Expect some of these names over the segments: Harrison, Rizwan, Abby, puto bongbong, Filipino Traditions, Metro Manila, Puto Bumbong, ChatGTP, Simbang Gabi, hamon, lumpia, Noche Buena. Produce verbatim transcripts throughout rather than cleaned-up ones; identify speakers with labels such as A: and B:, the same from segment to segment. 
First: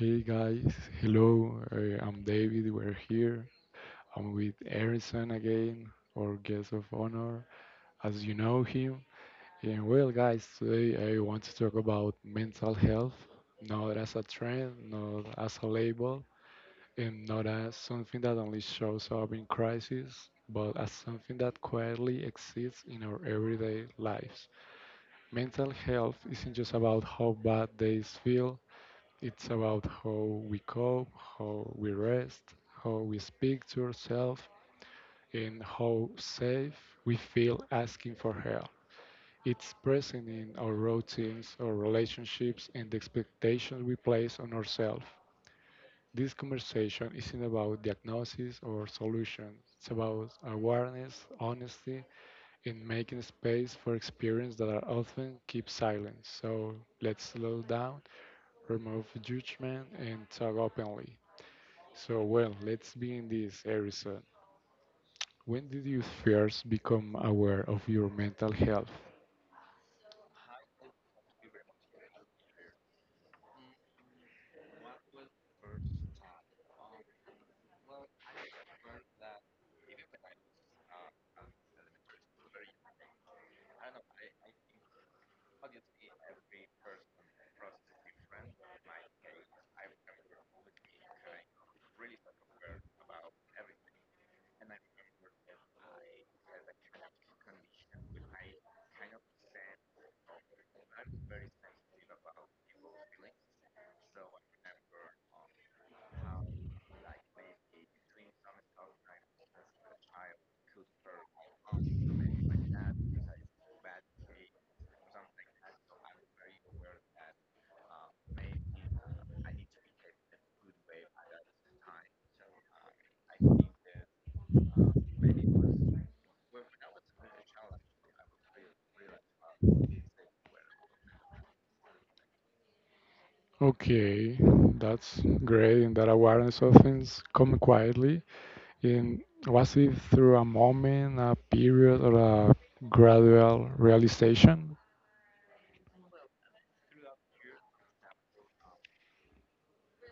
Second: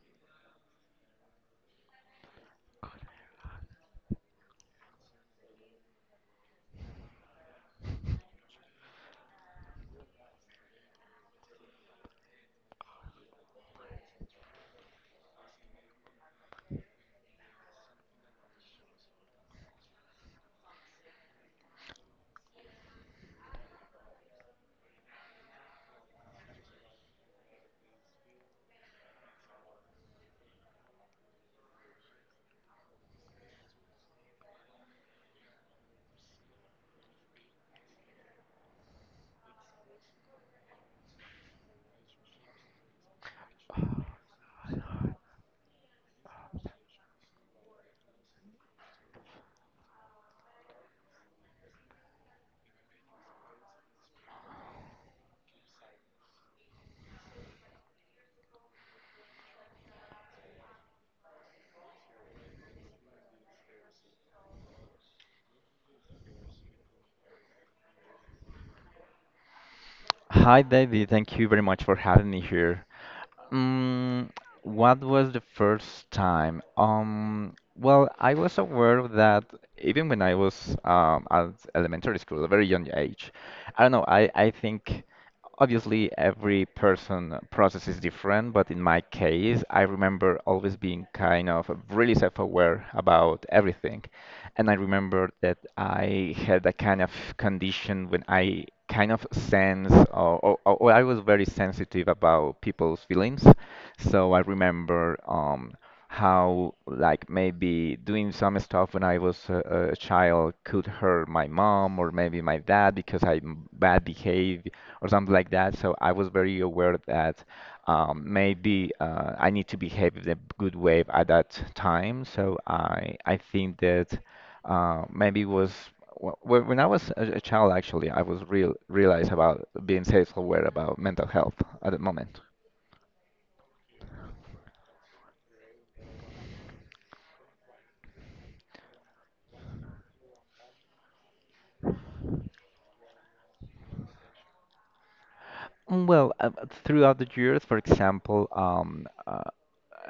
A: Hey guys, hello. Uh, I'm David. We're here. I'm with Harrison again, our guest of honor, as you know him. And well, guys, today I want to talk about mental health, not as a trend, not as a label, and not as something that only shows up in crisis, but as something that quietly exists in our everyday lives. Mental health isn't just about how bad days feel, it's about how we cope, how we rest, how we speak to ourselves, and how safe we feel asking for help. It's present in our routines, our relationships, and the expectations we place on ourselves. This conversation isn't about diagnosis or solution. It's about awareness, honesty, and making space for experiences that are often kept silent. So let's slow down, remove judgment, and talk openly. So, well, let's be in this, Harrison. When did you first become aware of your mental health?
B: Hi, David. Thank you very much for having me here. Um, what was the first time? Um, well, I was aware that even when I was um, at elementary school, a very young age, I don't know, I, I think obviously every person process is different, but in my case, I remember always being kind of really self-aware about everything. And I remember that I had a kind of condition when I kind of sense, or, or, or or I was very sensitive about people's feelings. So I remember um, how, like, maybe doing some stuff when I was a, a child could hurt my mom or maybe my dad because I'm bad behaved or something like that. So I was very aware that um, maybe uh, I need to behave in a good way at that time. So I I think that uh, maybe was wh- wh- when I was a, a child, actually I was real realized about being self-aware about mental health at the moment.
A: Okay, that's great, and that awareness of things come quietly. And was it through a moment, a period, or a gradual realization?
B: Mm, Well, uh, uh, throughout the years, for example, um, uh,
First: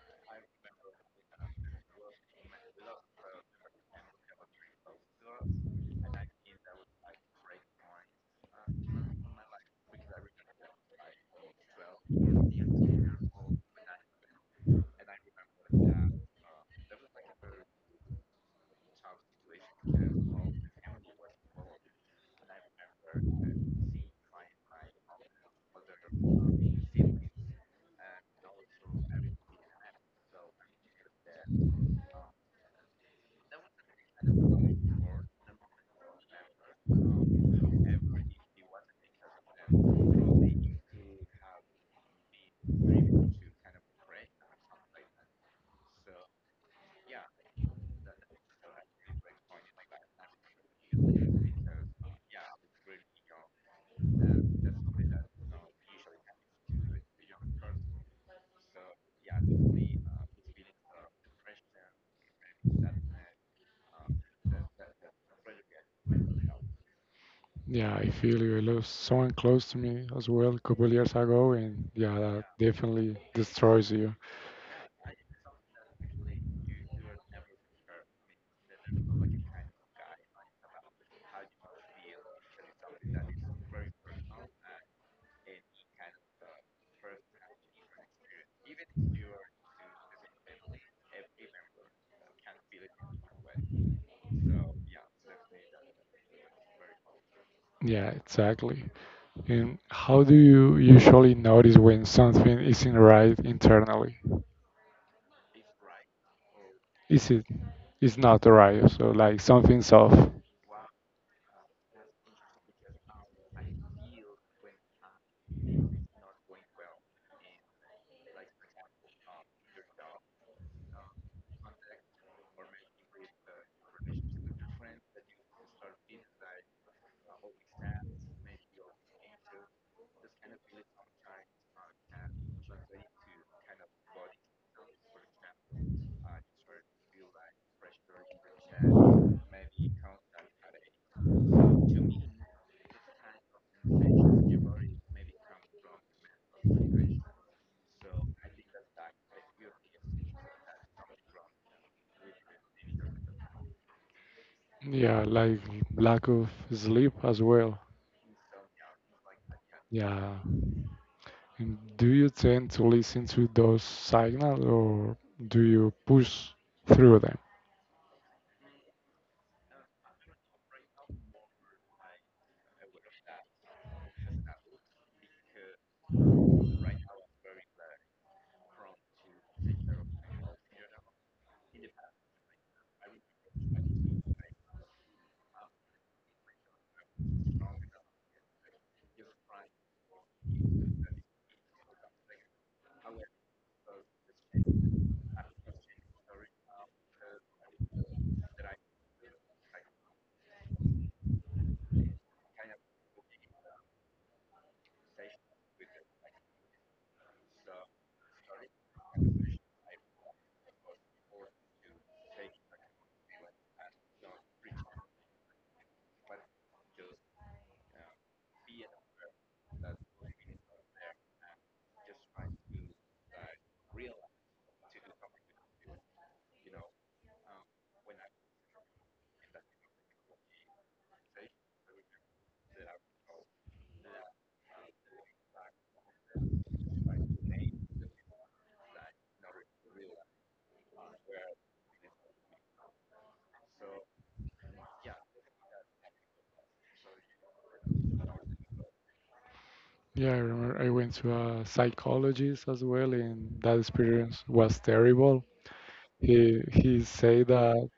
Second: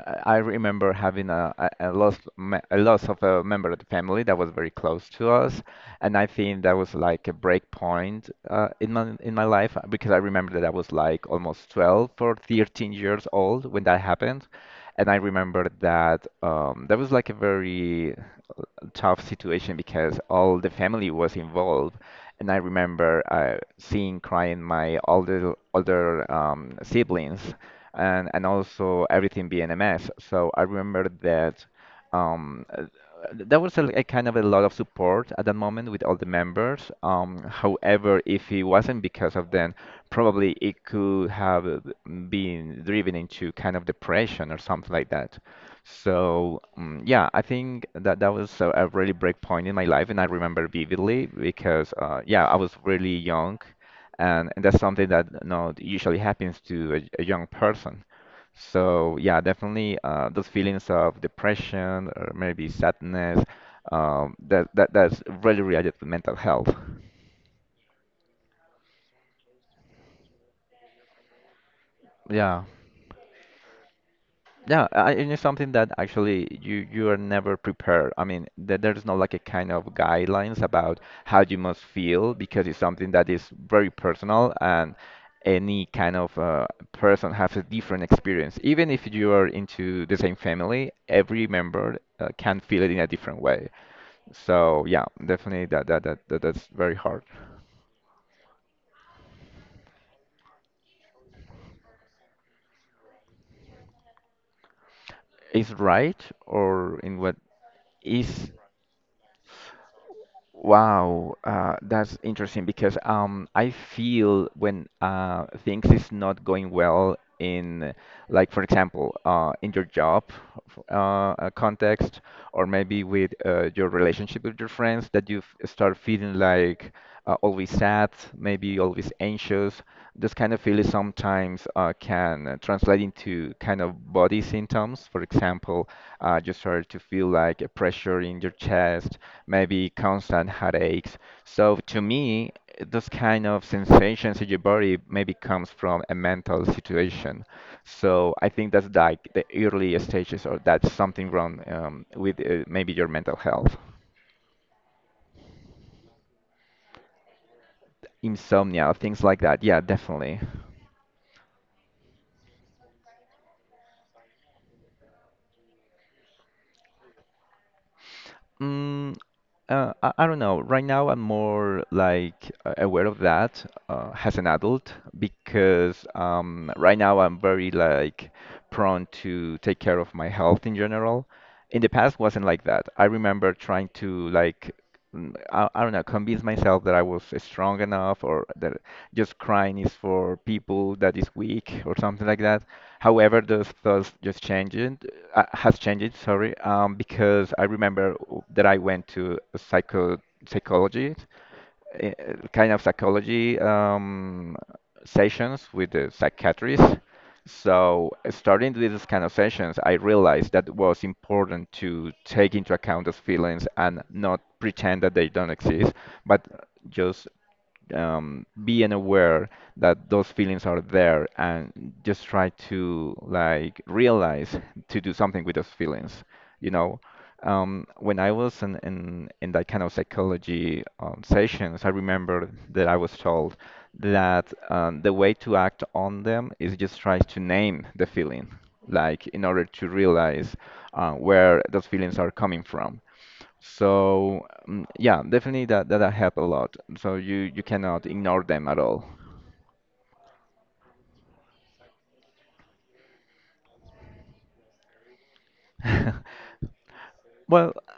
B: I I remember having a, a a loss me- a loss of a member of the family that was very close to us, and I think that was like a break point uh, in my in my life uh, because I remember that I was like almost twelve or thirteen years old when that happened, and I remember that um, that was like a very tough situation because all the family was involved. And I remember uh, seeing crying my older older um, siblings, and and also everything being a mess. So I remember that um, uh, there was a, a kind of a lot of support at that moment with all the members. Um, however, if it wasn't because of them, probably it could have been driven into kind of depression or something like that. So um, yeah, I think that that was a, a really break point in my life, and I remember vividly because uh, yeah, I was really young, and, and that's something that you know, usually happens to a, a young person. So yeah, definitely uh, those feelings of depression or maybe sadness, um, that that that's really related to mental health.
A: Yeah, I feel you. I lost someone close to me as well a couple years ago, and yeah, that
B: Yeah.
A: definitely destroys you.
B: Yeah, I, and it's something that actually you you are never prepared. I mean, there, there's no like a kind of guidelines about how you must feel because it's something that is very personal and any kind of uh, person has a different experience. Even if you are into the same family, every member uh, can feel it in a different way. So yeah, definitely that that, that, that that's very hard.
A: Yeah, exactly. And how do you usually notice when something isn't right internally?
B: Is right? Or in
A: Is
B: what
A: it is not
B: is
A: right? So like something's off.
B: Wow, uh, that's interesting because um, I feel when uh, things is not going well in, like, for example uh, in your job f- uh, uh, context, or maybe with uh, your relationship with your friends, that you f- start feeling like uh, always sad, maybe always anxious. This kind of feeling sometimes uh, can uh, translate into kind of body symptoms. For example, uh, you start to feel like a pressure in your chest, maybe constant headaches. So to me, those kind of sensations in your body maybe comes from a mental situation. So I think that's like the early stages, or that's something wrong um, with uh, maybe your mental health,
A: Yeah, like lack of sleep as well.
B: insomnia, things like that. Yeah, definitely.
A: Yeah. And do you tend to listen to those signals or do you push through them?
B: Mm, uh, I, I don't know. Right now, I'm more like uh, aware of that uh, as an adult, because um, right now I'm very like prone to take care of my health in general. In the past wasn't like that. I remember trying to, like, mm, I, I don't know, convince myself that I was strong enough, or that just crying is for people that is weak or something like that. However, those thoughts just changed, uh, has changed, sorry, um, because I remember that I went to a psycho psychologist, eh, kind of psychology um, sessions with the psychiatrist. So, starting these kind of sessions, I realized that was important to take into account those feelings and not pretend that they don't exist, but just um, being aware that those feelings are there, and just try to, like, realize to do something with those feelings. You know, um, when I was in, in in that kind of psychology um, sessions, I remember that I was told that um, the way to act on them is just try to name the feeling, like in order to realize uh, where those feelings are coming from. So mm, yeah, definitely that that helped a lot. So you you cannot ignore them at all.
A: Yeah, I remember I went to a psychologist as well, and that experience was terrible. He he said
B: Well,
A: that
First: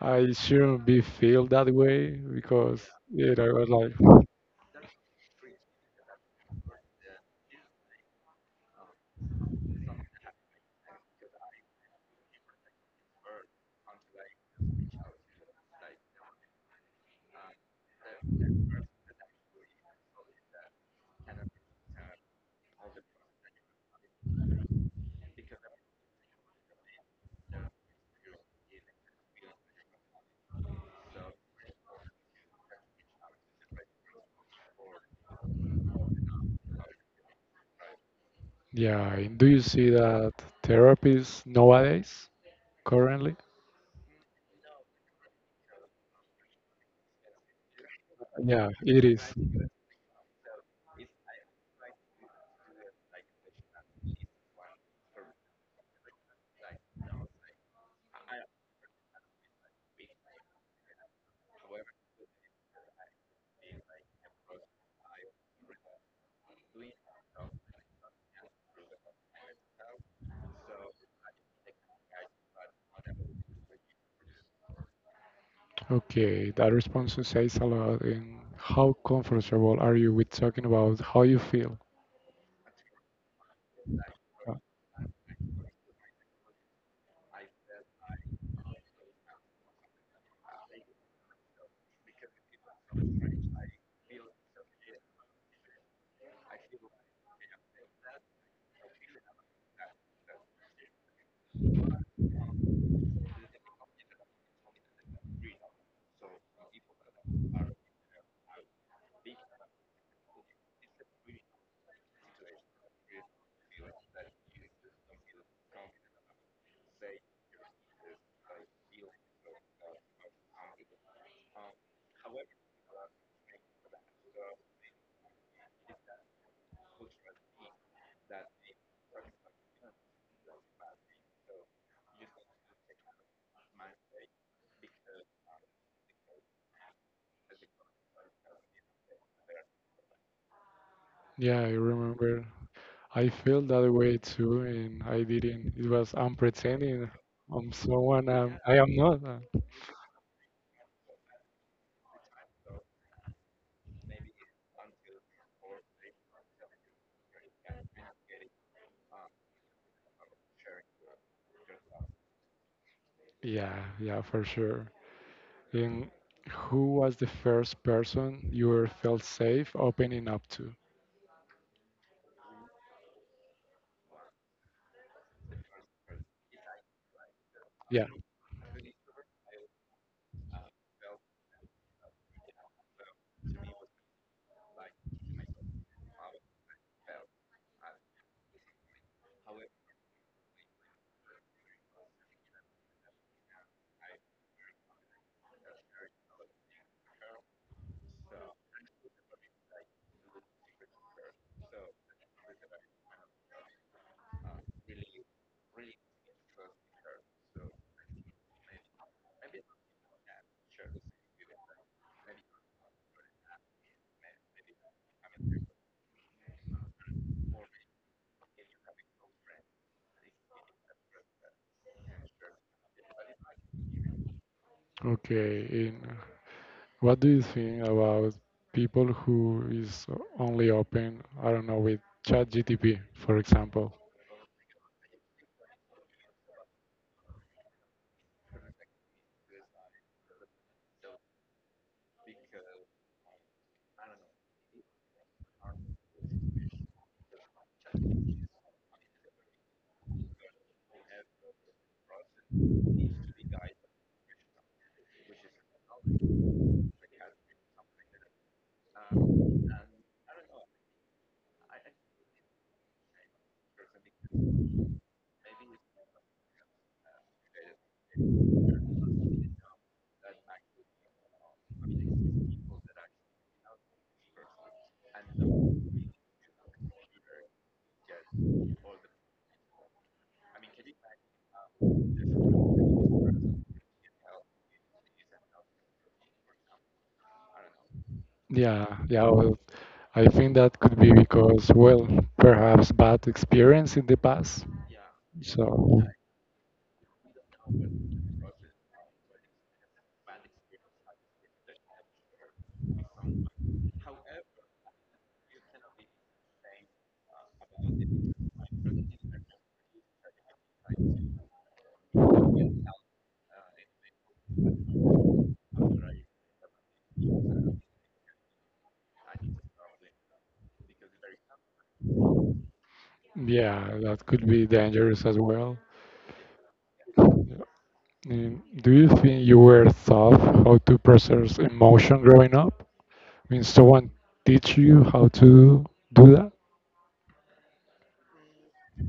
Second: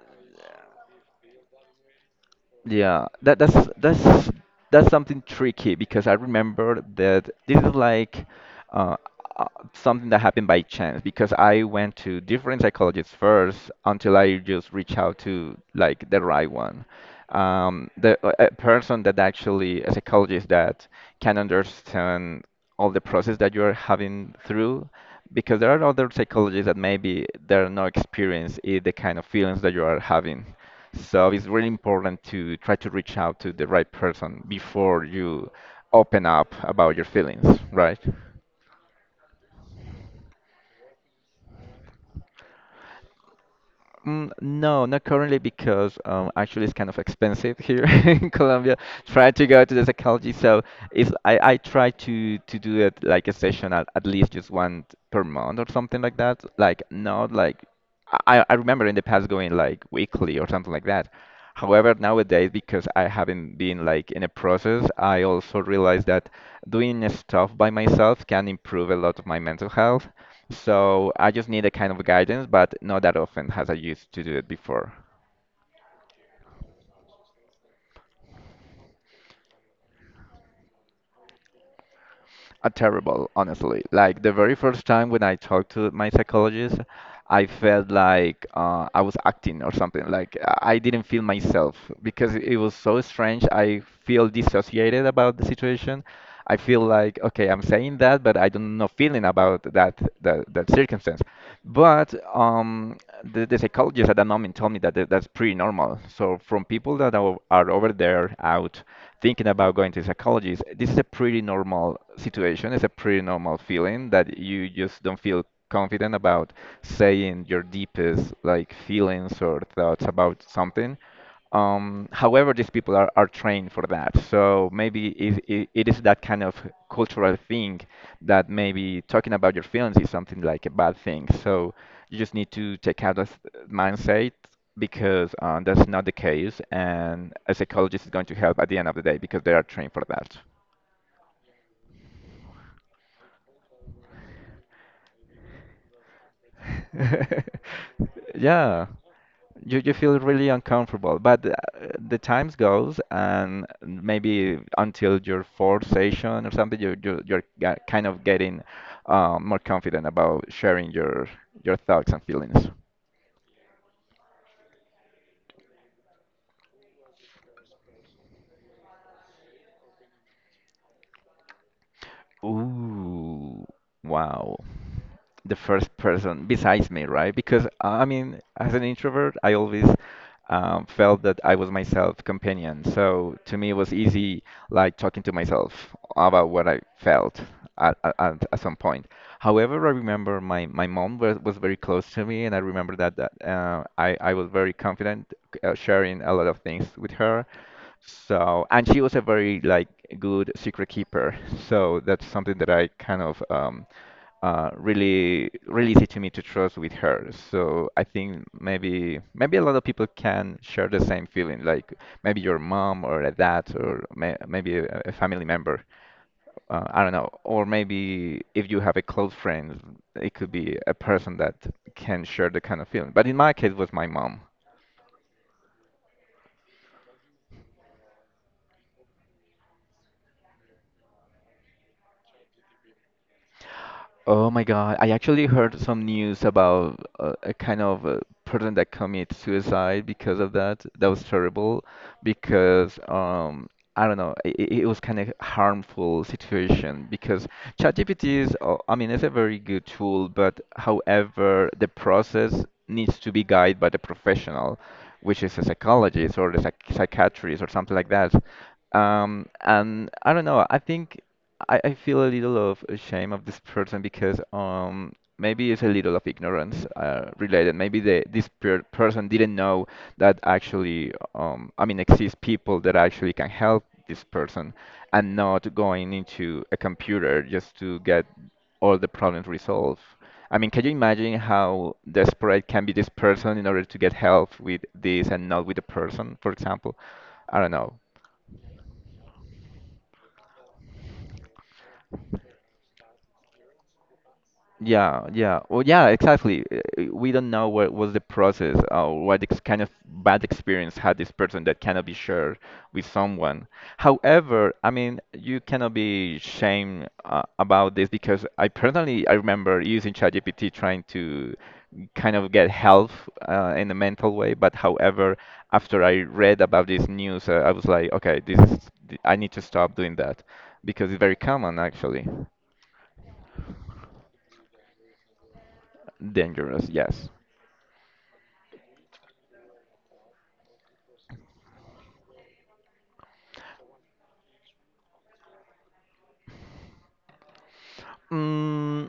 A: I shouldn't be feel that way because
B: yeah,
A: it
B: that
A: I
B: that's
A: was like,
B: that's that's something tricky because I remember that this is like uh, uh, something that happened by chance, because I went to different psychologists first until I just reach out to like the right one. Um, the, a a person that actually, a psychologist that can understand all the process that you're having through, because there are other psychologists that maybe they're not experienced in the kind of feelings that you are having. So it's really important to try to reach out to the right person before you open up about your feelings, right?
A: yeah. And do you see that therapies nowadays currently?
B: Mm, no, not currently, because um, actually it's kind of expensive here in
A: Yeah,
B: Colombia.
A: it is.
B: Try to go to the psychology, so if I, I try to to do it like a session at, at least just one per month or something like that. Like, not like I I remember in the past going like weekly or something like that. However, nowadays, because I haven't been like in a process, I also realize that doing stuff by myself can improve a lot of my mental health. So I just need a kind of guidance, but not that often as I used to do it before.
A: Okay, that response says a lot. And how comfortable are you with talking about how you feel?
B: A terrible, honestly. Like the
A: Uh,
B: very first time when I talked to my psychologist, I felt like uh, I was acting or something. Like I I didn't feel myself because it was so strange. I feel dissociated about the situation. I feel like, okay, I'm saying that, but I don't know feeling about that that, that circumstance. But um, the, the psychologist at that moment told me that that- that's pretty normal. So from people that are, are over there out thinking about going to psychology, is this is a pretty normal situation. It's a pretty normal feeling that you just don't feel confident about saying your deepest, like, feelings or thoughts about something. Um, however, these people are, are trained for that. So maybe it, it, it is that kind of cultural thing, that maybe talking about your feelings is something like a bad thing. So you just need to take out that mindset, because uh, that's not the case. And a psychologist is going to help at the end of the day because they are trained for that.
A: Yeah, I remember. I feel that way too, and I didn't. It was I'm pretending I'm someone I'm, I
B: Yeah.
A: am not. Uh,
B: You, you feel really uncomfortable, but uh, the times goes and maybe until your fourth session or something, you, you you're ga- kind of getting uh, more confident about sharing your your thoughts and feelings.
A: Yeah, yeah, for sure. And who was the first person you ever felt safe opening up to?
B: Ooh, wow. The first person besides me, right? Because uh, I
A: Yeah.
B: mean, as an introvert, I always um, felt that I was myself companion. So to me, it was easy, like talking to myself about what I felt at, at, at at some point. However, I remember my, my mom was, was very close to me, and I remember that, that uh, I, I was very confident uh, sharing a lot of things with her. So, and she was a very, like, good secret keeper. So that's something that I kind of um, uh, really, really easy to me to trust with her. So I think maybe, maybe a lot of people can share the same feeling, like maybe your mom or a dad, or may, maybe a, a family member. Uh, I don't know, or maybe if you have a close friend, it could be a person that can share the kind of feeling. But in my case, it was my mom.
A: Okay. And what do you think about people who is only open, I don't know, with ChatGTP, for example?
B: Oh my God, I actually heard some news about uh, a kind of a person that commits suicide because of that. That was terrible because um I don't know, it, it was kind of harmful situation, because ChatGPT is uh, I mean it's a very good tool, but however the process needs to be guided by the professional, which is a psychologist or a psych psychiatrist or something like that. Um, and I don't know, I think I, I feel a little of a shame of this person because um maybe it's a little of ignorance uh, related. Maybe the this per person didn't know that actually um I mean exist people that actually can help this person and not going into a computer just to get all the problems resolved. I mean, can you imagine how desperate can be this person in order to get help with this and not with the person, for example? I don't know.
A: Yeah, yeah, well, I think that could be because, well, perhaps bad experience in the past.
B: Yeah, yeah. Well,
A: So,
B: yeah, exactly. Uh, uh, We don't know what was the process or what ex kind of bad experience had this person that cannot be shared with someone. However, I mean, you cannot be shamed uh, about this because I personally I remember using ChatGPT trying to kind of get help uh, in a mental way. But however, after I read about this news, uh, I was like, okay, this is, I need to stop doing that because it's very common actually.
A: yeah, that could be dangerous as well.
B: Dangerous, yes.
A: Yeah. And do you think you were taught how to process emotion growing up? Mean, someone teach you how to do that?
B: Mm,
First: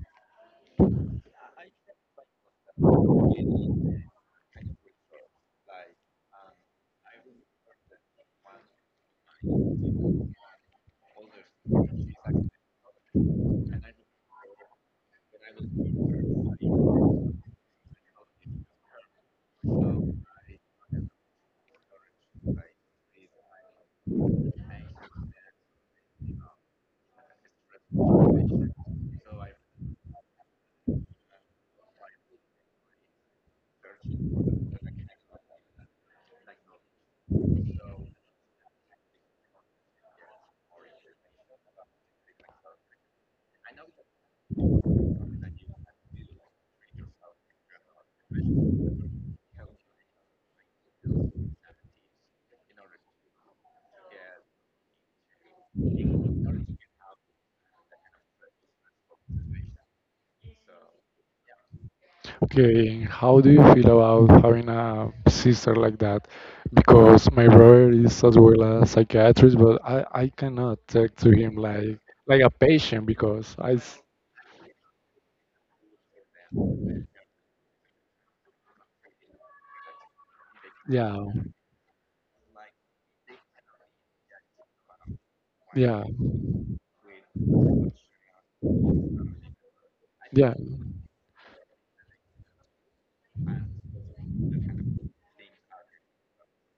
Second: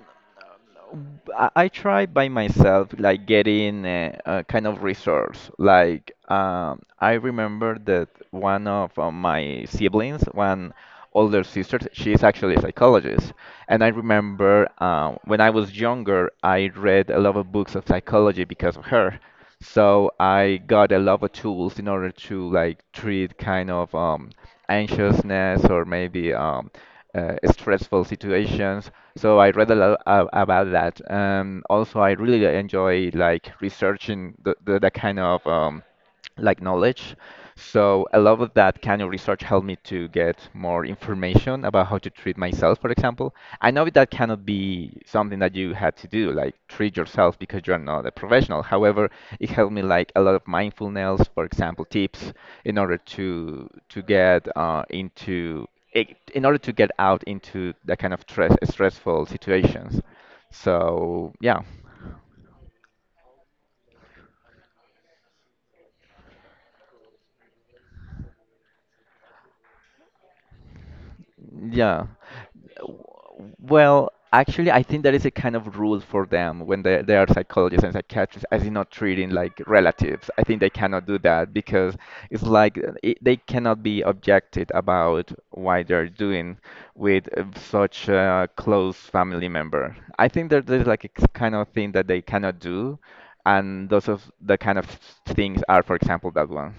B: I, I try by myself, like getting a, a kind of resource. Like um, I remember that one of uh, my siblings, one older sister. She is actually a psychologist. And I remember um, when I was younger, I read a lot of books of psychology because of her. So I got a lot of tools in order to like treat kind of um, anxiousness or maybe um, uh, stressful situations. So I read a lot a- about that. Um, also, I really enjoy like researching the, the, the kind of um, like knowledge. So a lot of that kind of research helped me to get more information about how to treat myself, for example. I know that cannot be something that you had to do, like treat yourself because you're not a professional. However, it helped me like a lot of mindfulness, for example, tips in order to to get uh, into i- in order to get out into the kind of stress, stressful situations. So yeah,
A: Okay, and how do you feel about having a sister like that? Because my brother is as well a psychiatrist, but I, I cannot talk to him like
B: yeah.
A: like a patient because I s-
B: Well, actually, I think that is a kind of rule for them when they, they are psychologists and psychiatrists, as in not treating like relatives. I think they cannot do
A: yeah,
B: that because it's like uh, it, they cannot be objected about why
A: yeah,
B: they're doing with uh, such a close family member. I think
A: yeah,
B: that there's like a k- kind of thing that they cannot do, and those of the kind of things are, for example, that one.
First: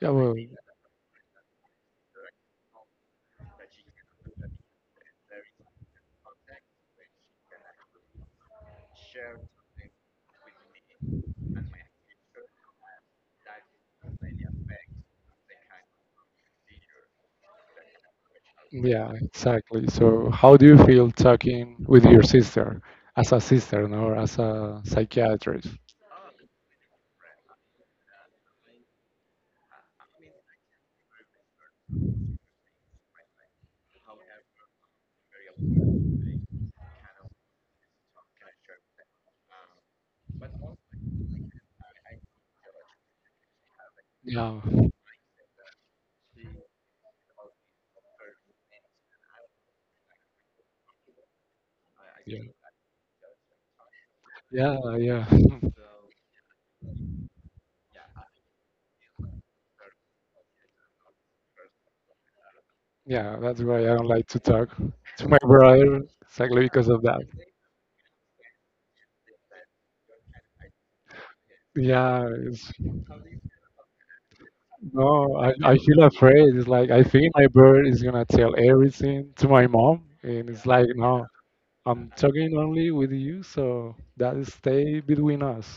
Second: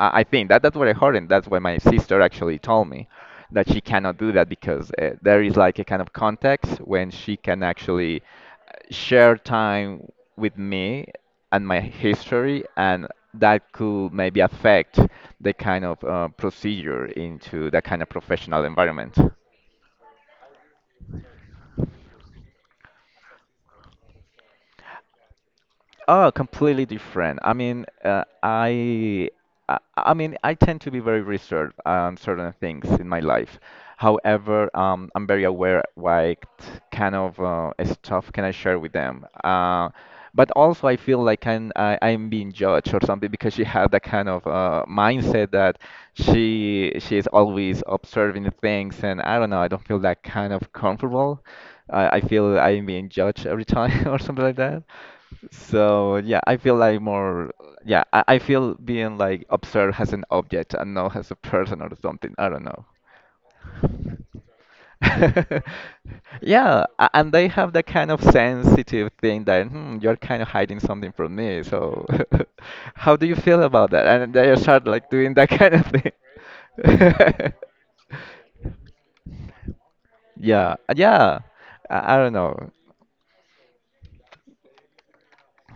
A: yeah,
B: I
A: well.
B: think that that's what I heard, and that's what my sister actually told me, that she cannot do that because uh, there is like a kind of context when she can actually eh, share time with me and my history, and that could maybe affect the kind of uh, procedure into that kind of professional
A: Yeah,
B: environment.
A: exactly. So, how do you feel talking with your sister as a sister, no, as a psychiatrist?
B: Oh, completely different. I mean, uh, I, I, I mean, I tend to be very reserved on certain things in my life. However, um, I'm very aware what kind of uh, stuff can I share with them. Uh, but also, I feel like I'm, I, I'm being judged or something because she had that kind of
A: Yeah,
B: uh, mindset that she she is always observing things, and I don't know. I don't feel that kind of comfortable. I, I
A: yeah,
B: feel I'm being judged every time or something like
A: yeah,
B: that.
A: yeah.
B: So yeah, I feel like more yeah, I, I feel being like observed as an object and not as a person or something. I don't know.
A: Yeah, that's why I don't like to talk to my brother exactly because
B: Yeah,
A: of
B: a-
A: that.
B: and they have that kind of sensitive thing that hmm, you're kind of hiding something from me. So
A: Yeah, it's,
B: how do you feel about that? And they start like doing
A: no,
B: that
A: I,
B: kind
A: I
B: of
A: feel
B: thing.
A: afraid. It's like I think my brother is gonna tell everything to my mom, and it's
B: Yeah,
A: like no,
B: yeah.
A: I'm
B: I, I don't
A: talking
B: know.
A: only with you, so that is stay between us.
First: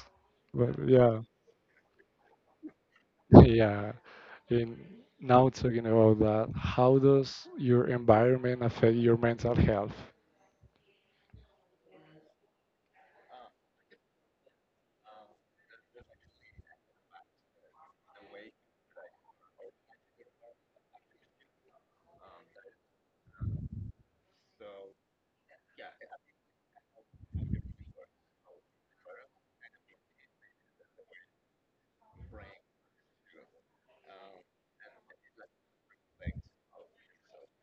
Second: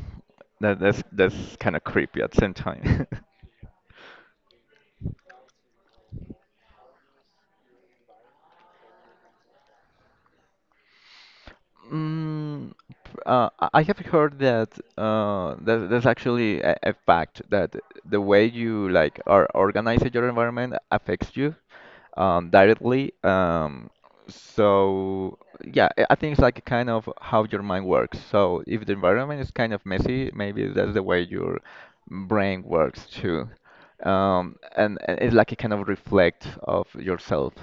A: But
B: That that's
A: yeah,
B: that's kind of creepy at the same time.
A: yeah. And now talking about that, how does your environment affect your mental health?
B: Mm, p- uh, I I have heard that uh, that that's actually a, a fact that the way you like are organize your environment affects you um, directly. Um, so yeah, I I think it's like kind of how your mind works. So if the environment is kind of messy, maybe that's the way your brain works too, um, and, and it's like a kind of reflect of yourself.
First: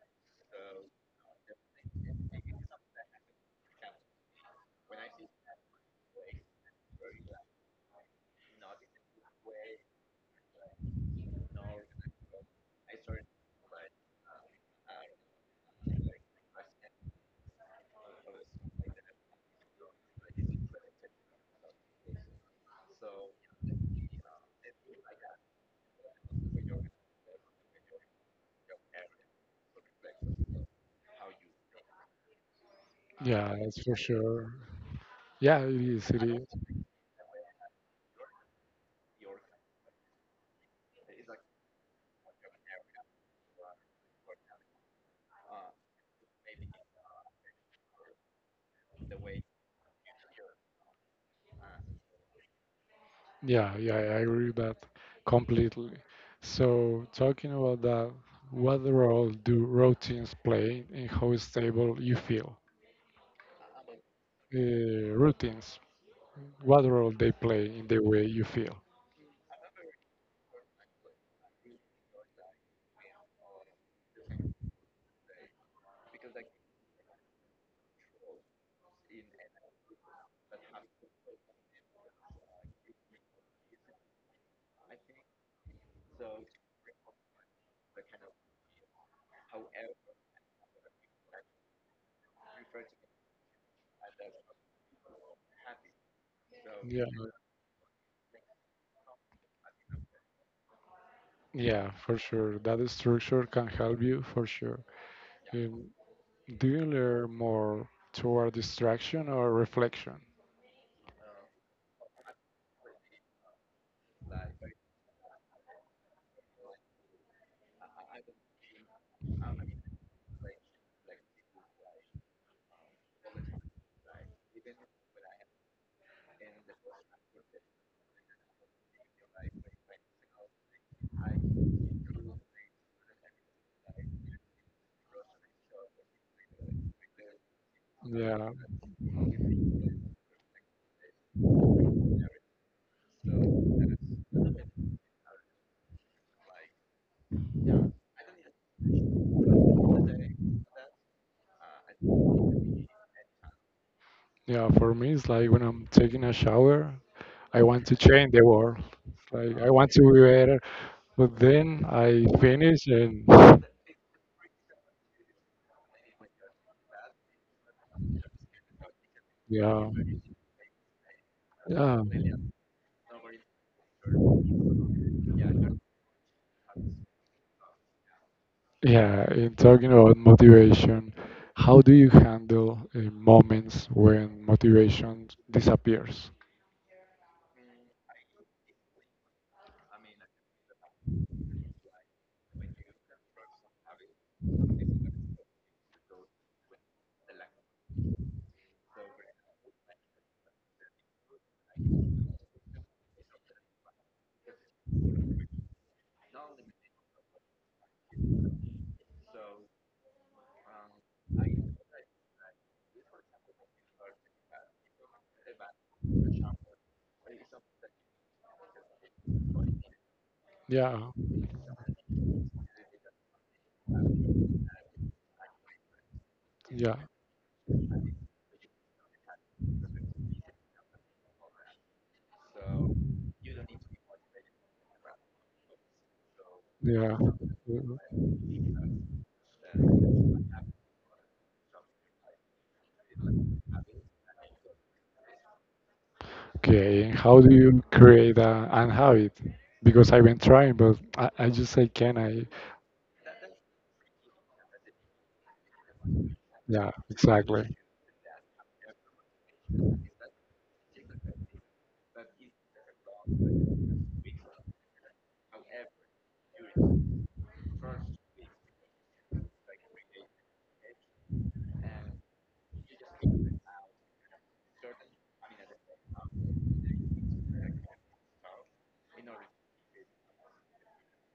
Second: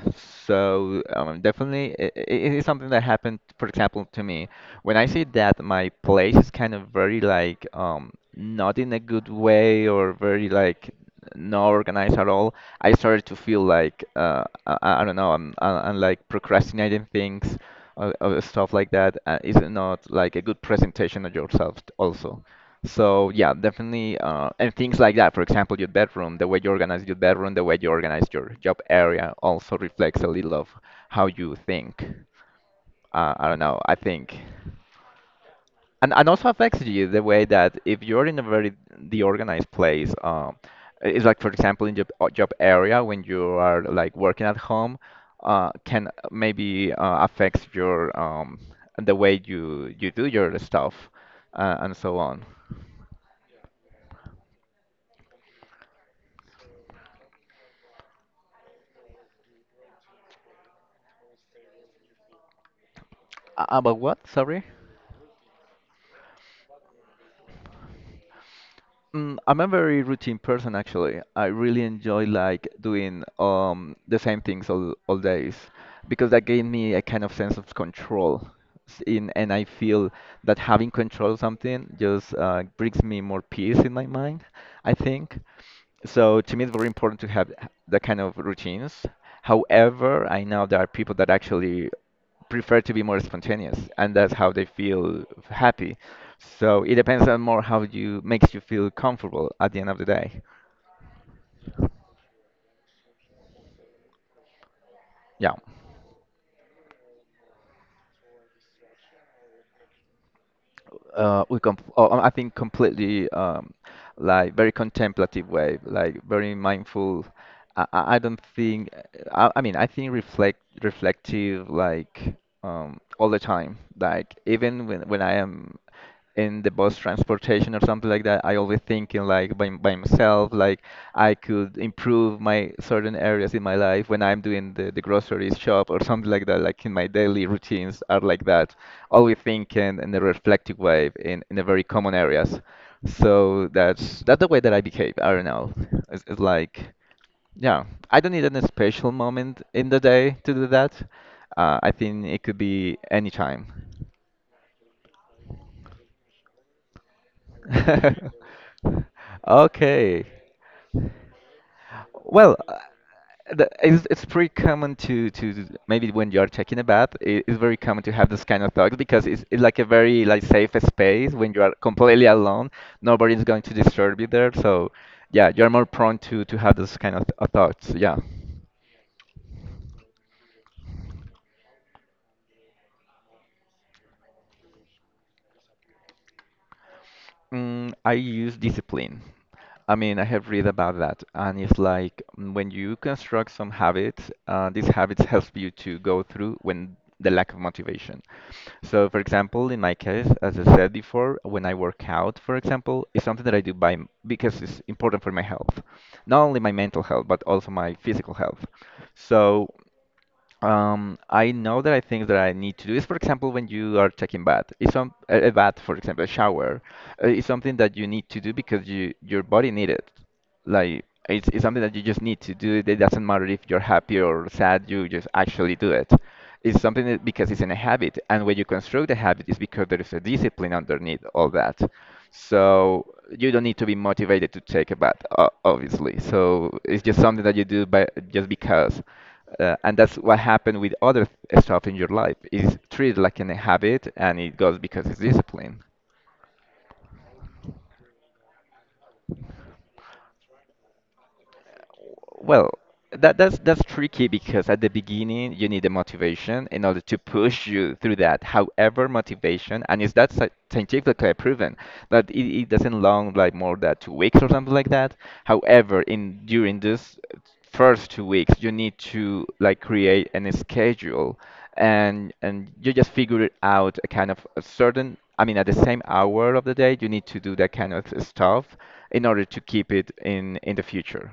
B: So um, definitely, it, it is something that happened, for example, to me. When I see that my place is kind of very like um, not in a good way or very like not organized at all, I started to feel like uh, I, I don't know, I'm, I- I'm like procrastinating things. Or, or stuff like that uh, is not like a good presentation of yourself also. So yeah, definitely, uh, and things like that. For example, your bedroom, the way you organize your bedroom, the way you organize your job area also reflects a little of how you think. Uh, I
A: Yeah,
B: don't know.
A: it's for
B: I think,
A: sure. Yeah, it is.
B: And
A: It
B: and
A: is.
B: also affects you the way that if you're in a very deorganized place, um, it's like for example in your uh, job area when you are like working at home, uh, can maybe uh, affects your um the way you you do your stuff, uh, and so on.
A: Yeah, yeah, I agree with that completely. So, talking about that, what role do routines play in how stable you feel?
B: A- About what?
A: Uh,
B: Sorry.
A: routines, what role they play in the way you feel?
B: Mm, I'm a very routine person actually. I really enjoy like doing um the same things all all days because that gave me a kind of sense of control. S- In and I feel that having control of something just uh, brings me more peace in my mind, I think. So to me, it's very important to have h- that kind of routines. However, I know there are people that actually prefer to be more spontaneous and that's how they feel happy. So it
A: Yeah,
B: depends on more how you makes you feel comfortable at the end of the day.
A: yeah, for sure. That structure can help you for sure.
B: Yeah.
A: Um, do you learn more toward distraction or reflection?
B: Uh, we com oh, um, I think completely um, like very contemplative way, like very mindful. I, I I don't think uh, I, I mean I think reflect reflective like um, all the time. Like even when when I am in the bus transportation or something like that, I always thinking like by, by myself, like I could improve my certain areas in my life when I'm doing the, the grocery shop or something like that, like in my daily routines are like
A: Yeah,
B: that. Always thinking in a reflective way in, in a very common areas. So that's that's the way that I behave. I don't know. It's, it's like yeah, I don't need any special moment in the day to do that. Uh, I think it could be any time.
A: yeah, for me, it's like when I'm taking a shower, I want to change the world. Like I want to be
B: Okay.
A: better, but then I
B: Well, uh,
A: finish and
B: the, it's, it's pretty common to, to maybe when you're checking a bath, i- it's very common to have this kind of thoughts because it's, it's like a
A: yeah,
B: very like safe space when you are
A: yeah,
B: completely alone. Nobody's going to disturb you there, so yeah, you're more prone to to have this kind of, of thoughts. Yeah.
A: yeah. In talking about motivation, how do you handle uh, moments when motivation disappears?
B: Mm, I use discipline. I mean, I have read about that, and it's like mm, when you construct some habits, uh, these habits help you to go through when the lack of motivation. So, for example, in my case, as I said before, when I work out, for example, it's something that I do by m- because it's important for my health, not only my mental health, but also my physical health. So. Um, I know that I think that I need to do is, for example, when you are taking bath. It's some a a bath, for example, a shower, uh, is something that you need to do because you your body need it,
A: Yeah,
B: like it's, it's something that you just need to do. It doesn't matter if you're happy or sad, you just actually do it. It's
A: yeah,
B: something that, because it's in a habit, and when you construct a habit, it's because there is a discipline underneath all that. So you don't need to be motivated to take a bath, o- obviously. So it's
A: yeah,
B: just something that you do by just because. Uh, and that's what happened with other th- stuff in your life. It's treated like an
A: yeah.
B: habit, and it goes because it's discipline.
A: Okay, and how do you create a, an habit? Because I've been trying, but I, I just say, can I?
B: Well, that that's that's tricky because at the beginning you need the motivation in
A: Yeah,
B: order to push
A: exactly.
B: you through that. However, motivation, and is that sci- scientifically proven that it, it doesn't long like more than two weeks or something like that. However, in during this first two weeks, you need to like create an schedule and and you just figure it out a kind of a certain. I mean, at the same hour of the day, you need to do that kind of stuff in order to keep it in in the future.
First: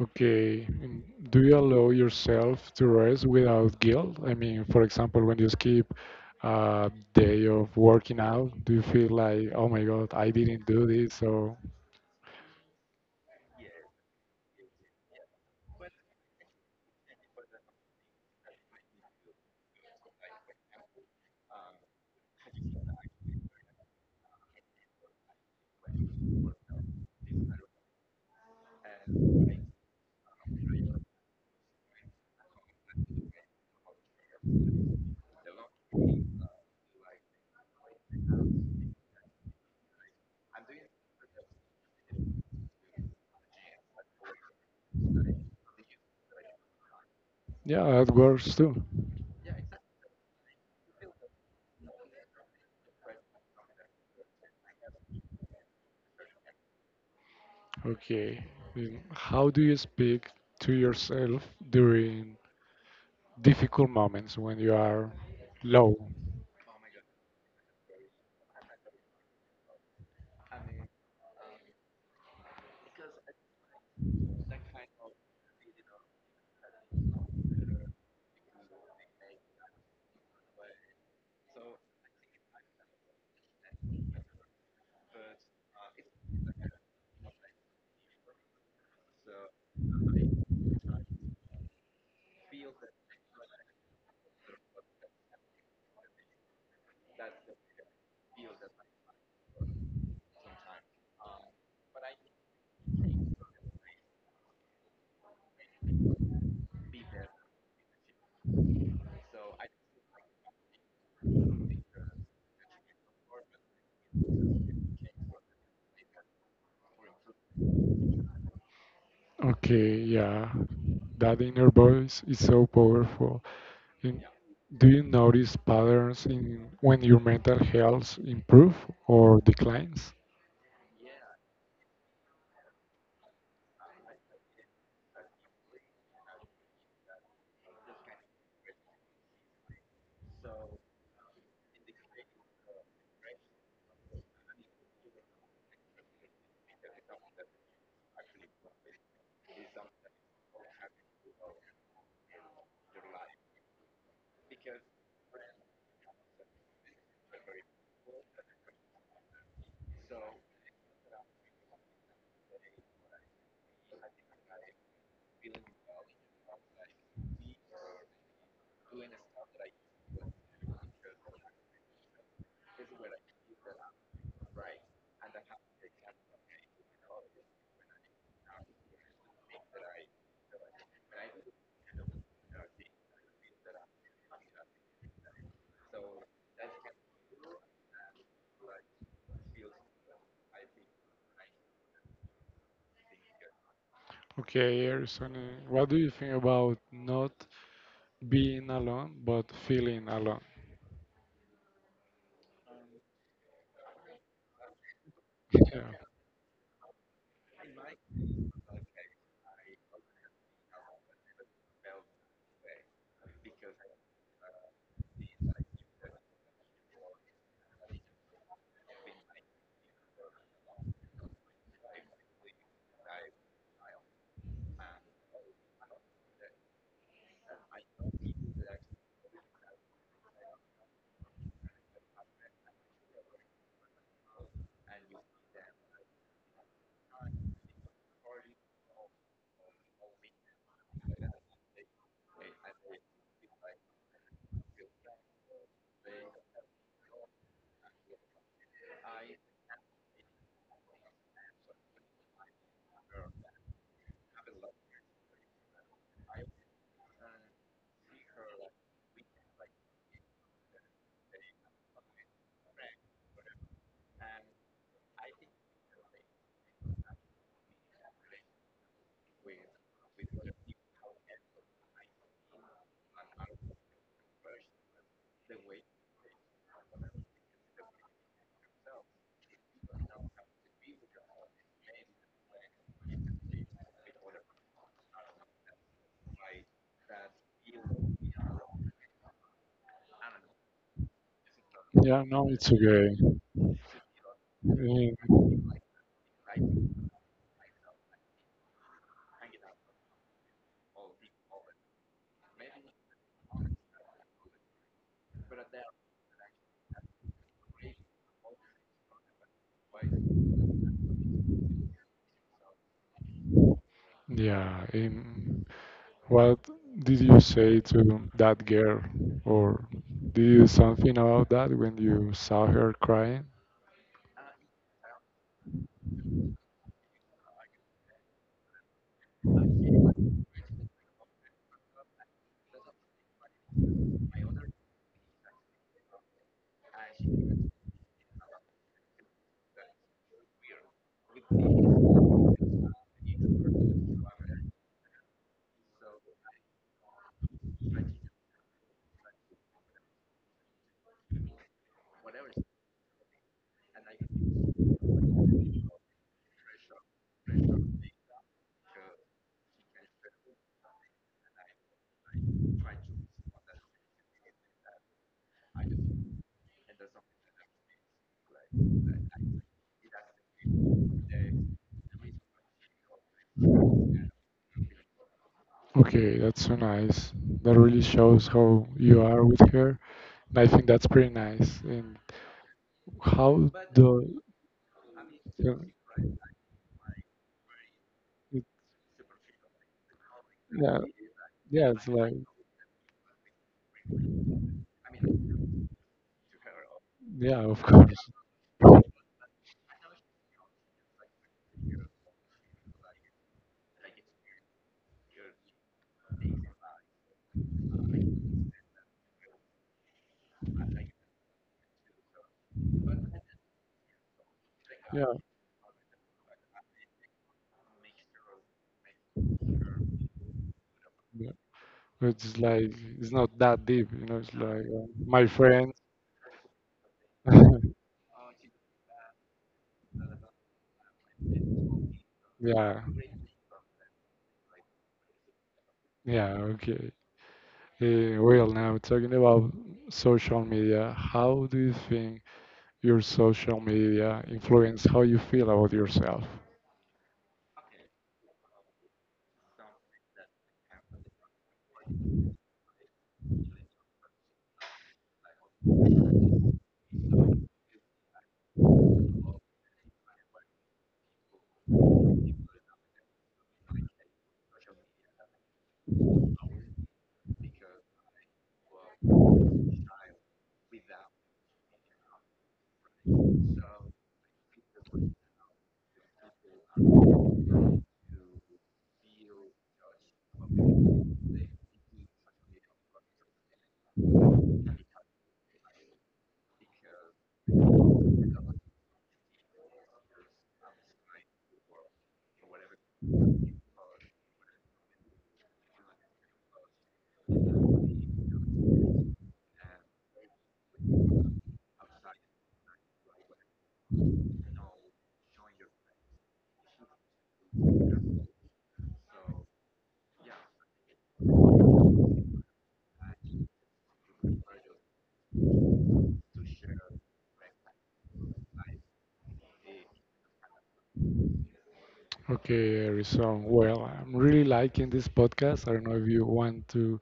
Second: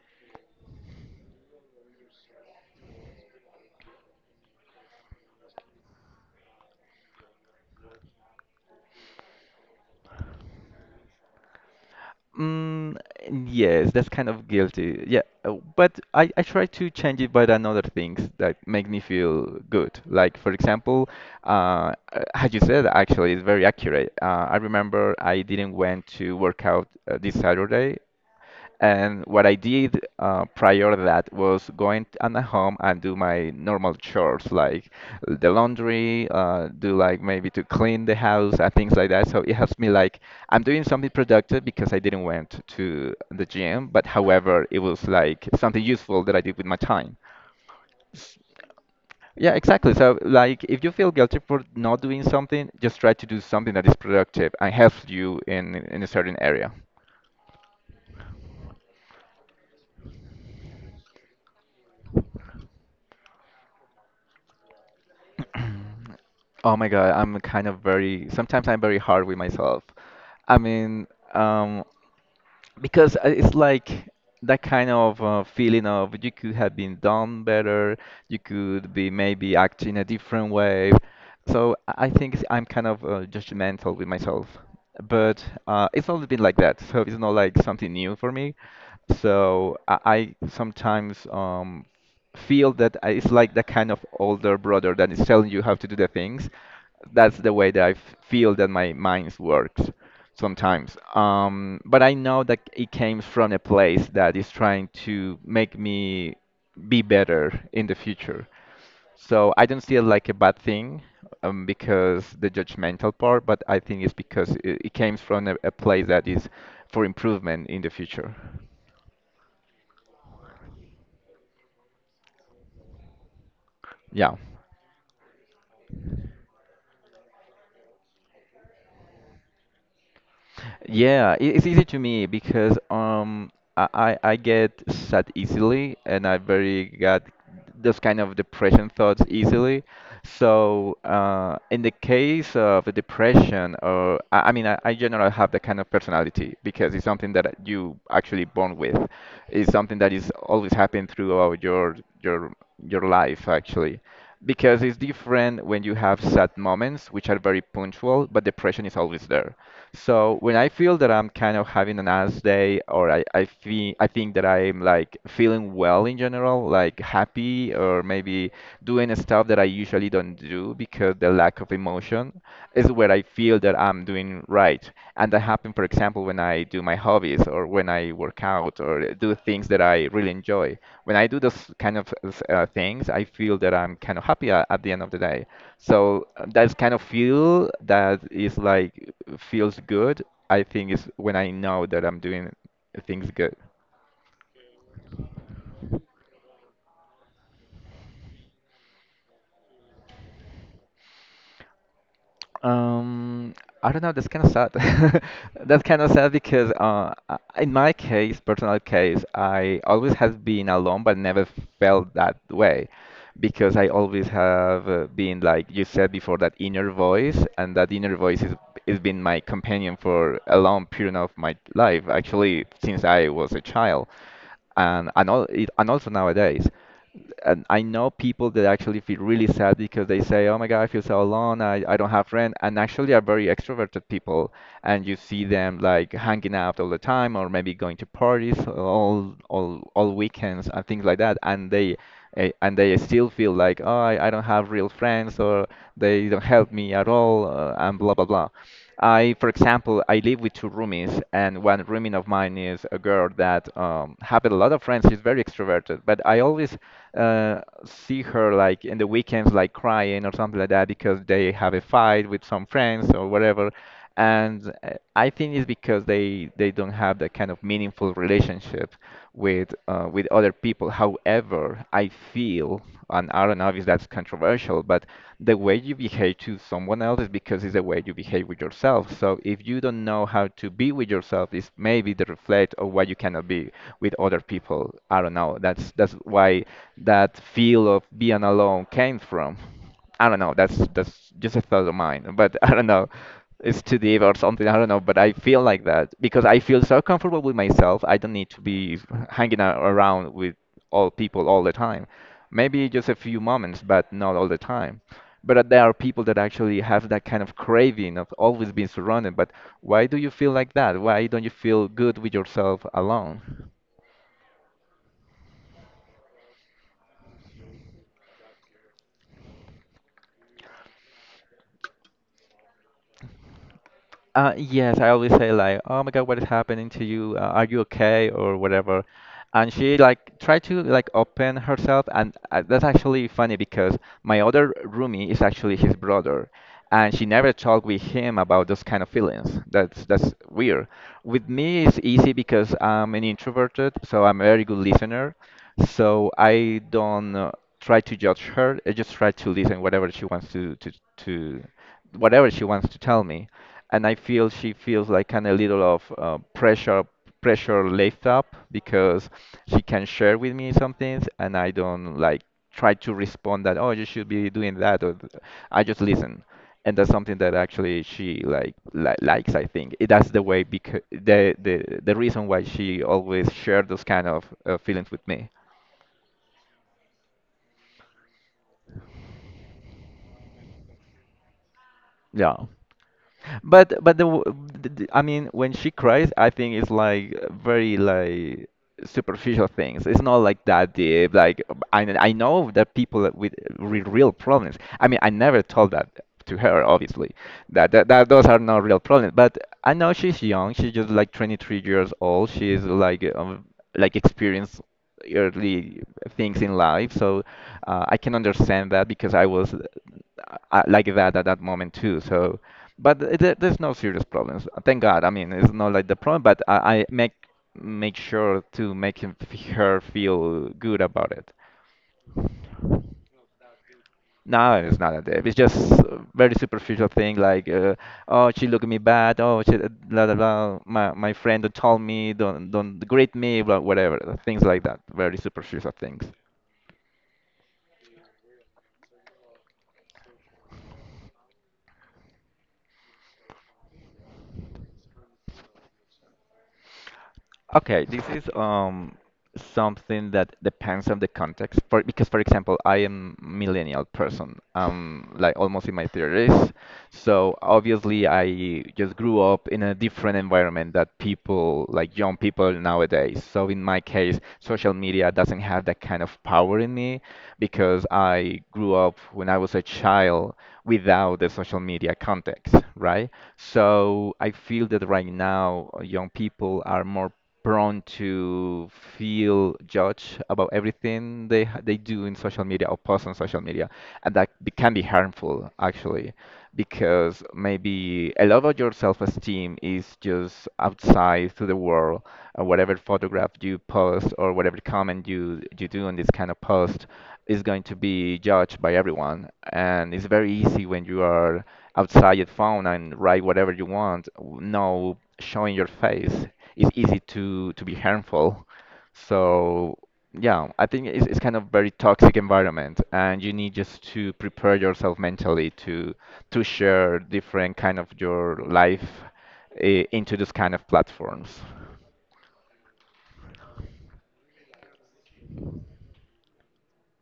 A: Okay. and do you allow yourself to rest without guilt? I mean, for example, when you skip a day of working out, do you feel like, oh my God, I didn't do this? So,
B: Mm, yes, that's kind of guilty. Yeah, uh, but I, I try to change it by another things that make me feel good. Like for example, uh, uh, as you said, actually, it's very accurate. Uh, I remember I didn't went to work out uh, this Saturday and what I did uh, prior to that was going on the home and do my normal chores like the laundry, uh, do like maybe to clean the house and things like that. So it helps me like I'm doing something productive because I didn't went to the gym, but however, it was like something useful that I did with my time.
A: yeah, that
B: S-
A: works too.
B: Yeah, exactly. So, like, if you feel guilty for not doing something, just try to do something that is productive and helps you in in a certain area.
A: Okay. Then how do you speak to yourself during difficult moments when you are low?
B: Oh my God, I'm kind of very, sometimes I'm very hard with myself. I mean, um, because I- it's like that kind of uh, feeling of you could have been done better, you could be maybe acting a different way. So I I think it's- I'm kind of uh, judgmental with myself. But uh, it's always been like that, so it's not like something new for me. So I, I sometimes um, feel that I- it's like the kind of older brother that is telling you how to do the things. That's the way that I f- feel that my mind works sometimes. Um, but I know that it came from a place that is trying to make me be better in the future. So I don't see it like a bad thing um, because the judgmental part, but I think it's because it, it came from a, a place that is for improvement in the future.
A: Okay, yeah. That inner voice is so powerful. And
B: Yeah.
A: do you notice patterns in when your mental health improve or declines?
B: Yeah, it- it's easy to me because um I I I get sad easily and I very got those kind of depression thoughts easily. So uh, in the case of a depression, or I, I mean, I, I generally have that kind of personality because it's something that you actually born with. It's something that is always happening throughout your your your life actually because it's different when you have sad moments, which are very punctual, but depression is always there. So when I feel that I'm kind of having an ass day, or I, I feel I think that I'm like feeling well in general, like happy, or maybe doing stuff that I usually don't do because the lack of emotion is where I feel that I'm I'm doing right. And that happens, for example, when I do my hobbies or when I work out or do things that I really enjoy. When I do those kind of uh, things, I feel that I'm kind of happy at, at the end of the day. So uh, that's kind of feel that is like feels good. I think is when I know that I'm doing things good.
A: Okay, Harrison, uh, what do you think about not being alone but feeling alone?
B: Um, I don't know. That's kind of sad.
A: Yeah,
B: That's kind of sad because uh, I- in my case, personal case, I always have been alone, but never felt that way, because I always have uh, been like you said before, that inner voice, and that inner voice is has been my companion for a long period of my life, actually, since I was a child and and, all, it, and also nowadays and I know people that actually feel really sad because they say, "Oh my God, I feel so alone. I, I don't have friends." And actually, are very extroverted people, and you see them like hanging out all the time, or maybe going to parties all all all weekends and things like that. And they eh, and they still feel like, "Oh, I, I don't have real friends, or they don't help me at all," uh, and blah blah blah. I, for example, I live with two roomies, and one roomie of mine is a girl that um, have a lot of friends. She's very extroverted, but I always uh, see her like in the weekends, like crying or something like that, because they have a fight with some friends or whatever. And uh, I think it's because they they don't have that kind of meaningful relationship with uh, with other people. However, I feel, and I don't know if that's controversial, but the way you behave to someone else is because it's the way you behave with yourself. So if you don't know how to be with yourself, it's maybe the reflect of what you cannot be with other people. I don't know. That's that's why that feel of being alone came from. I don't know. That's that's just a thought of
A: yeah,
B: mine.
A: no,
B: But
A: it's
B: I don't know.
A: okay.
B: It's too deep or something. I don't know. But I
A: Uh,
B: feel like that because I feel so comfortable with myself. I don't need to be hanging a- around with all people all the time. Maybe just a few moments, but not all the time. But uh, there are people that actually have that kind of craving of always being surrounded. But why do you feel like that? Why don't you feel good with yourself alone?
A: yeah, um, what did you say to that girl, or did you do something about that when you saw her crying?
B: Uh, yes, I always say like, "Oh my God, what is happening to you? Uh, are you okay?" or whatever. And she like tried to like open herself, and uh, that's actually funny because my other roomie is actually his brother, and she never talked with him about those kind of feelings. That's that's weird. With me, it's easy because I'm an introverted, so I'm a very good listener. So I don't uh, try to judge her. I just try to listen whatever she wants to to to whatever she wants to tell me and I feel she feels like kind of a little of uh, pressure pressure left up because she can share with me some things and I don't like try to respond that oh you should be doing that or th- I just listen and that's something that actually she like li- likes I think It- that's the way because the, the the reason why she always shared those kind of uh, feelings with me,
A: Okay, that's so nice. That really shows how you are with her. And I think that's pretty nice. And
B: yeah.
A: how
B: But
A: the
B: but the, w- the the- I mean, when
A: yeah,
B: she cries, I think it's like very
A: it,
B: like superficial things. It's not like that
A: yeah,
B: deep. Like
A: yeah,
B: I
A: it's
B: I
A: like
B: know that people that with re- real problems. I mean, I never told that to her, obviously.
A: yeah, of
B: That, that
A: course.
B: that those are not real problems. But I know she's young. She's just like twenty-three years old. She's like um, like experienced early things in life. So uh, I can understand that because I was uh, uh, like that at that moment too. So, but th- there, there's no serious problems. Thank God. I
A: Yeah,
B: mean, it's not like the problem, but I, I make make sure to make him, her feel good about it.
A: it's like it's not that deep, you know. It's
B: No,
A: like
B: it's
A: uh,
B: not a
A: my
B: dip. It's just
A: friend,
B: a very superficial thing like, uh, oh, she looked at me bad. Oh, she, blah, blah, blah. My, my friend told me, don't,
A: yeah,
B: don't grade me, blah, whatever. Things like that. Very superficial things.
A: yeah, okay. Eh, well, now talking about social media, how do you think your social media influence how you feel about yourself?
B: Okay, this is um something that depends on the context. For because, for example, I am millennial person. I'm like almost in my thirties, so obviously I just grew up in a different environment that people like young people nowadays. So in my case, social media doesn't have that kind of power in me because I grew up when I was a child without the social media context, right? So I feel that right now uh, young people are more prone to feel judged about everything they ha- they do in social media or post on social media, and that be- can be harmful actually, because maybe a lot of your self-esteem is just outside to the world, or whatever photograph you post or whatever comment you you do on this kind of post is going to be judged by everyone, and it's very easy when you are outside your phone and write whatever you want. No, showing your face is easy to to be harmful. So yeah, I think it's it's kind of very toxic environment, and you need just to prepare yourself mentally to to share different kind of your life uh, into this kind of platforms.
A: Okay, Rizon. Well, I'm really liking this podcast. I don't know if you want to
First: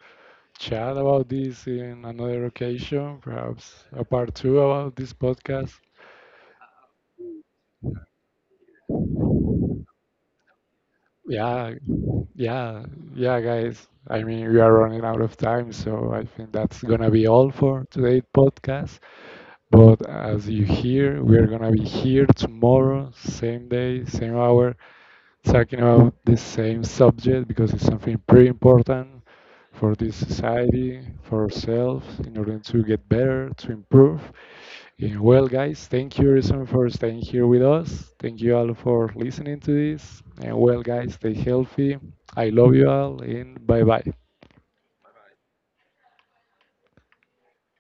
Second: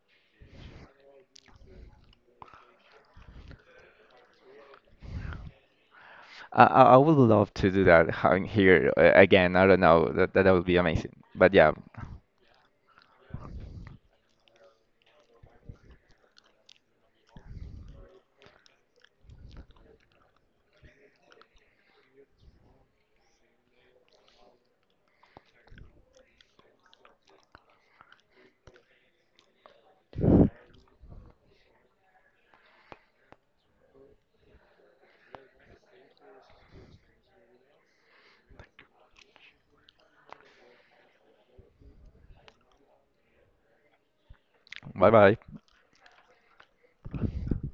A: chat about this in another occasion, perhaps a part two about this podcast.
B: I, I I would love to do that uh, here uh, again. I don't know. That that would be amazing. But yeah,
A: Yeah, yeah, yeah, guys. I mean, we are running out of time, so I think that's gonna be all for today's podcast. But as you hear, we're gonna be here tomorrow, same day, same hour, talking about the same subject because it's something pretty important for this society, for ourselves, in order to get better, to improve. Uh, Well, guys, thank you, Rizwan, for staying here with us. Thank you all for listening to this. And well, guys, stay healthy. I love you all, and bye bye.
B: bye bye.